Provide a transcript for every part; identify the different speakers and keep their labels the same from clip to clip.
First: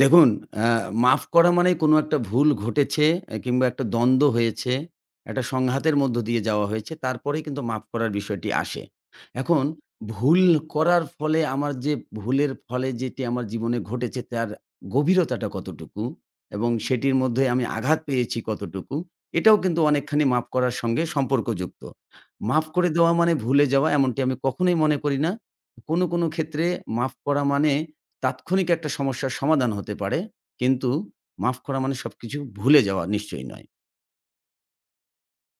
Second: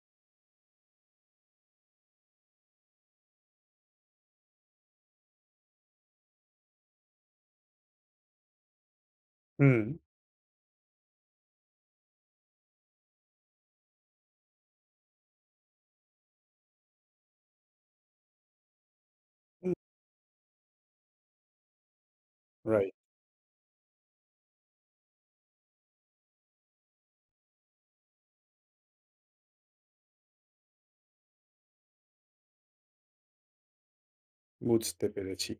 Speaker 1: দেখুন আ মাফ করা মানে কোনো একটা ভুল ঘটেছে আ কিংবা একটা দ্বন্দ্ব হয়েছে, একটা সংঘাতের মধ্য দিয়ে যাওয়া হয়েছে, তারপরেই কিন্তু মাফ করার বিষয়টি আসে। এখন
Speaker 2: হুম।
Speaker 1: ভুল করার ফলে আমার যে ভুলের ফলে যেটি আমার জীবনে ঘটেছে তার গভীরতাটা কতটুকু এবং সেটির মধ্যে আমি আঘাত পেয়েছি কতটুকু, এটাও
Speaker 2: হুম।
Speaker 1: কিন্তু অনেকখানি মাফ করার সঙ্গে সম্পর্কযুক্ত। মাফ করে
Speaker 2: রাইট।
Speaker 1: দেওয়া মানে ভুলে যাওয়া এমনটি আমি কখনোই মনে করি না। কোনো, কোনো ক্ষেত্রে মাফ করা মানে তাৎক্ষণিক একটা সমস্যার সমাধান হতে পারে। কিন্তু মাফ করা মানে সবকিছু ভুলে যাওয়া নিশ্চয়ই নয়।
Speaker 2: বুঝতে পেরেছি।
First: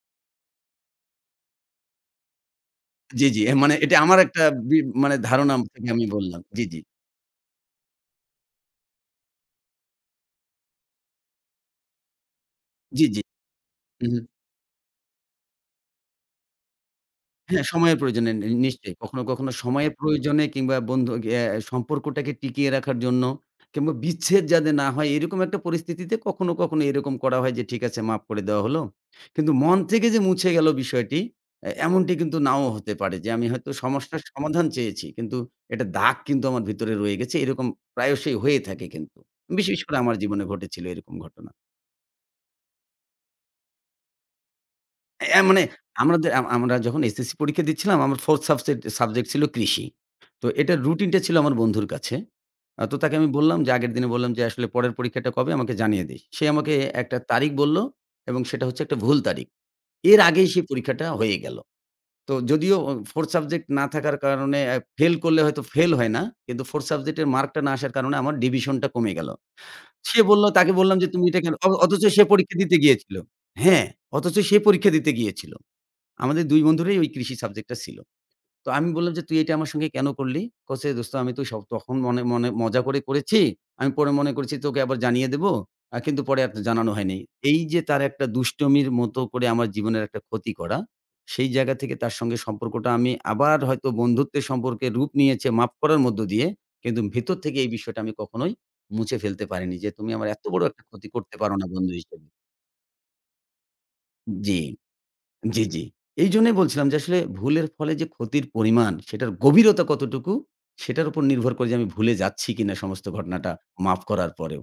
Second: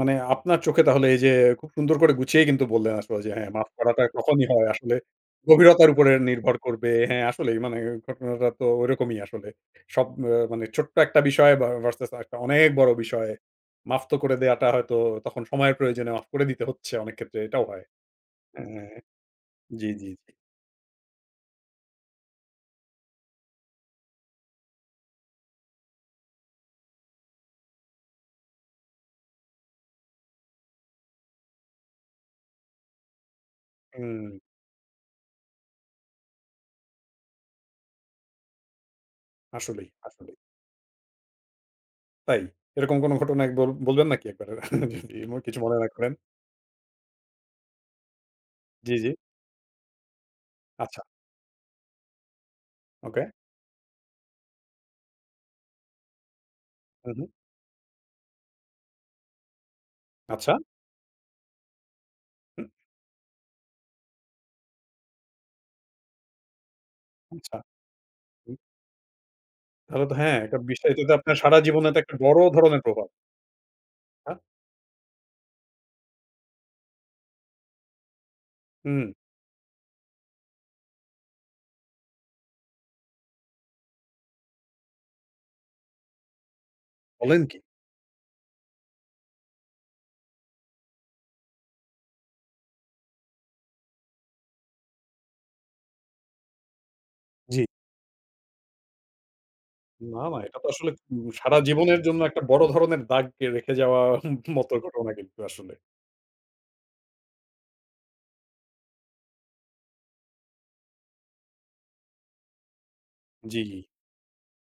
Speaker 2: মানে আপনার চোখে তাহলে এইযে খুব সুন্দর করে গুছিয়ে কিন্তু বললেন আসল
Speaker 1: জ্বি,
Speaker 2: যে
Speaker 1: জ্বি।
Speaker 2: হ্যাঁ
Speaker 1: এর
Speaker 2: মাফ
Speaker 1: মানে এটি
Speaker 2: করাটা
Speaker 1: আমার একটা
Speaker 2: কখনই হয়
Speaker 1: বি
Speaker 2: আসলে
Speaker 1: মানে ধারণা আপনাকে
Speaker 2: গভীরতার
Speaker 1: আমি
Speaker 2: উপরে
Speaker 1: বললাম,
Speaker 2: নির্ভর
Speaker 1: জ্বি, জ্বি।
Speaker 2: করবে। হ্যাঁ, আসলেই মানে ঘটনাটা তো ঐরকমই আসলে। সব আ মানে ছোট্ট একটা বিষয় ভা ভার্সাস একটা অনেক বড়
Speaker 1: জ্বি, জ্বি।
Speaker 2: বিষয়। মাফ
Speaker 1: হু,
Speaker 2: তো
Speaker 1: হু।
Speaker 2: করে দেওয়াটা হয়তো তখন সময়ের প্রয়োজনে মাফ করে দিতে হচ্ছে অনেক ক্ষেত্রে
Speaker 1: হ্যাঁ,
Speaker 2: এটাও হয়।
Speaker 1: সময়ের প্রয়োজনে নে
Speaker 2: আ
Speaker 1: নিশ্চয়ই। কখনো, কখনো
Speaker 2: জি,
Speaker 1: সময়ের
Speaker 2: জি, জি।
Speaker 1: প্রয়োজনে কিংবা বন্ধু এ সম্পর্কটাকে টিকিয়ে রাখার জন্য কিংবা বিচ্ছেদ যাতে না হয় এরকম একটা পরিস্থিতিতে কখনো, কখনো এরকম করা হয় যে ঠিক আছে মাফ করে দেয়া হলো। কিন্তু মন থেকে যে মুছে গেল বিষয়টি এ এমনটি কিন্তু নাও হতে পারে যে আমি হয়তো সমস্যার
Speaker 2: হুম।
Speaker 1: সমাধান চেয়েছি। কিন্তু একটা দাগ কিন্তু আমার ভিতরে রয়ে গেছে। এরকম প্রায়শই হয়ে থাকে কিন্তু। বিশেষ
Speaker 2: আসলেই,
Speaker 1: করে আমার
Speaker 2: আসলেই।
Speaker 1: জীবনে ঘটেছিল এরকম ঘটনা।
Speaker 2: তাই? এরকম কোনো ঘটনা বল বলবেন নাকি একবারে যদি
Speaker 1: এ
Speaker 2: কিছু
Speaker 1: মানে
Speaker 2: মনে না করেন?
Speaker 1: আমরাদে আমরা আমরা যখন SSC পরীক্ষা দিচ্ছিলাম, আমার 4th সাবসেক্ট
Speaker 2: জ্বি, জ্বি।
Speaker 1: সাবজেক্ট ছিল কৃষি। তো এটার
Speaker 2: আচ্ছা।
Speaker 1: রুটিনটা ছিল আমার বন্ধুর কাছে। আ তো তাকে আমি
Speaker 2: ওকে।
Speaker 1: বললাম যে আগের দিনে বললাম যে, "আসলে পরের পরীক্ষাটা কবে আমাকে জানিয়ে দিস।" সে আমাকে
Speaker 2: হু,
Speaker 1: একটা
Speaker 2: হু।
Speaker 1: তারিখ বলল এবং সেটা হচ্ছে একটা ভুল তারিখ। এর আগেই
Speaker 2: আচ্ছা।
Speaker 1: সেই পরীক্ষাটা হয়ে গেল। তো
Speaker 2: হুম।
Speaker 1: যদিও 4th সাবজেক্ট না থাকার কারণে আ ফেইল করলে হয়তো ফেইল হয় না। কিন্তু 4th সাবজেক্টের
Speaker 2: আচ্ছা।
Speaker 1: মার্কটা না আসার কারণে আমার
Speaker 2: হুম।
Speaker 1: ডিভিশন টা কমে গেল।
Speaker 2: তাহলে তো
Speaker 1: সে
Speaker 2: হ্যাঁ
Speaker 1: বলল,
Speaker 2: এটা
Speaker 1: তাকে
Speaker 2: বিষয়টা
Speaker 1: বললাম যে,
Speaker 2: কিন্তু
Speaker 1: "তুমি
Speaker 2: আপনার
Speaker 1: এটা কেনো"
Speaker 2: সারা
Speaker 1: অ
Speaker 2: জীবনে তো
Speaker 1: অথচ
Speaker 2: একটা
Speaker 1: সে
Speaker 2: বড়
Speaker 1: পরীক্ষা দিতে
Speaker 2: ধরনের প্রভাব।
Speaker 1: গিয়েছিল। হ্যাঁ,
Speaker 2: হ্যাঁ।
Speaker 1: অথচ সে পরীক্ষা দিতে গিয়েছিল। আমাদের ২ বন্ধুরই ওই কৃষি সাবজেক্টটা ছিল। তো আমি
Speaker 2: হুম।
Speaker 1: বললাম যে, "তুই এটা আমার সঙ্গে কেনো করলি?" বলেছে, "দোস্ত আমি স তো তখন মনে, মনে মজা করে করেছি। আমি পরে মনে করেছি তোকে আবার জানিয়ে দেব। আ কিন্তু পরে আর জানানো হয় নাই।"
Speaker 2: বলেন কি?
Speaker 1: এইযে তার একটা দুষ্টমির মত করে আমার জীবনের একটা ক্ষতি করা। সেই জায়গা থেকে তার সঙ্গে সম্পর্কটা আমি আবার হয়তো বন্ধুত্বের সম্পর্কে রূপ নিয়েছে মাফ করার মধ্য দিয়ে। কিন্তু ভেতর থেকে
Speaker 2: জ্বী।
Speaker 1: এই বিষয়টা আমি কখনোই মুছে ফেলতে পারিনি যে, তুমি
Speaker 2: না,
Speaker 1: আমার
Speaker 2: না
Speaker 1: এত
Speaker 2: এটা
Speaker 1: বড়
Speaker 2: তো
Speaker 1: একটা
Speaker 2: আসলে
Speaker 1: ক্ষতি
Speaker 2: উ
Speaker 1: করতে পারো
Speaker 2: সারা
Speaker 1: না বন্ধু
Speaker 2: জীবনের জন্য
Speaker 1: হিসেবে।
Speaker 2: একটা বড় ধরনের দাগ কে রেখে যাওয়ার ম
Speaker 1: জ্বী,
Speaker 2: মতো ঘটনা কিন্তু
Speaker 1: জ্বী,
Speaker 2: আসলে।
Speaker 1: জ্বী। এইজন্যই বলছিলাম, যে আসলে ভুলের ফলে যে ক্ষতির পরিমাণ সেটার গভীরতা কতটুকু সেটার উপর নির্ভর করে যে আমি ভুলে যাচ্ছি কিনা সমস্ত ঘটনাটা
Speaker 2: জ্বি, জ্বি।
Speaker 1: মাফ করার পরেও।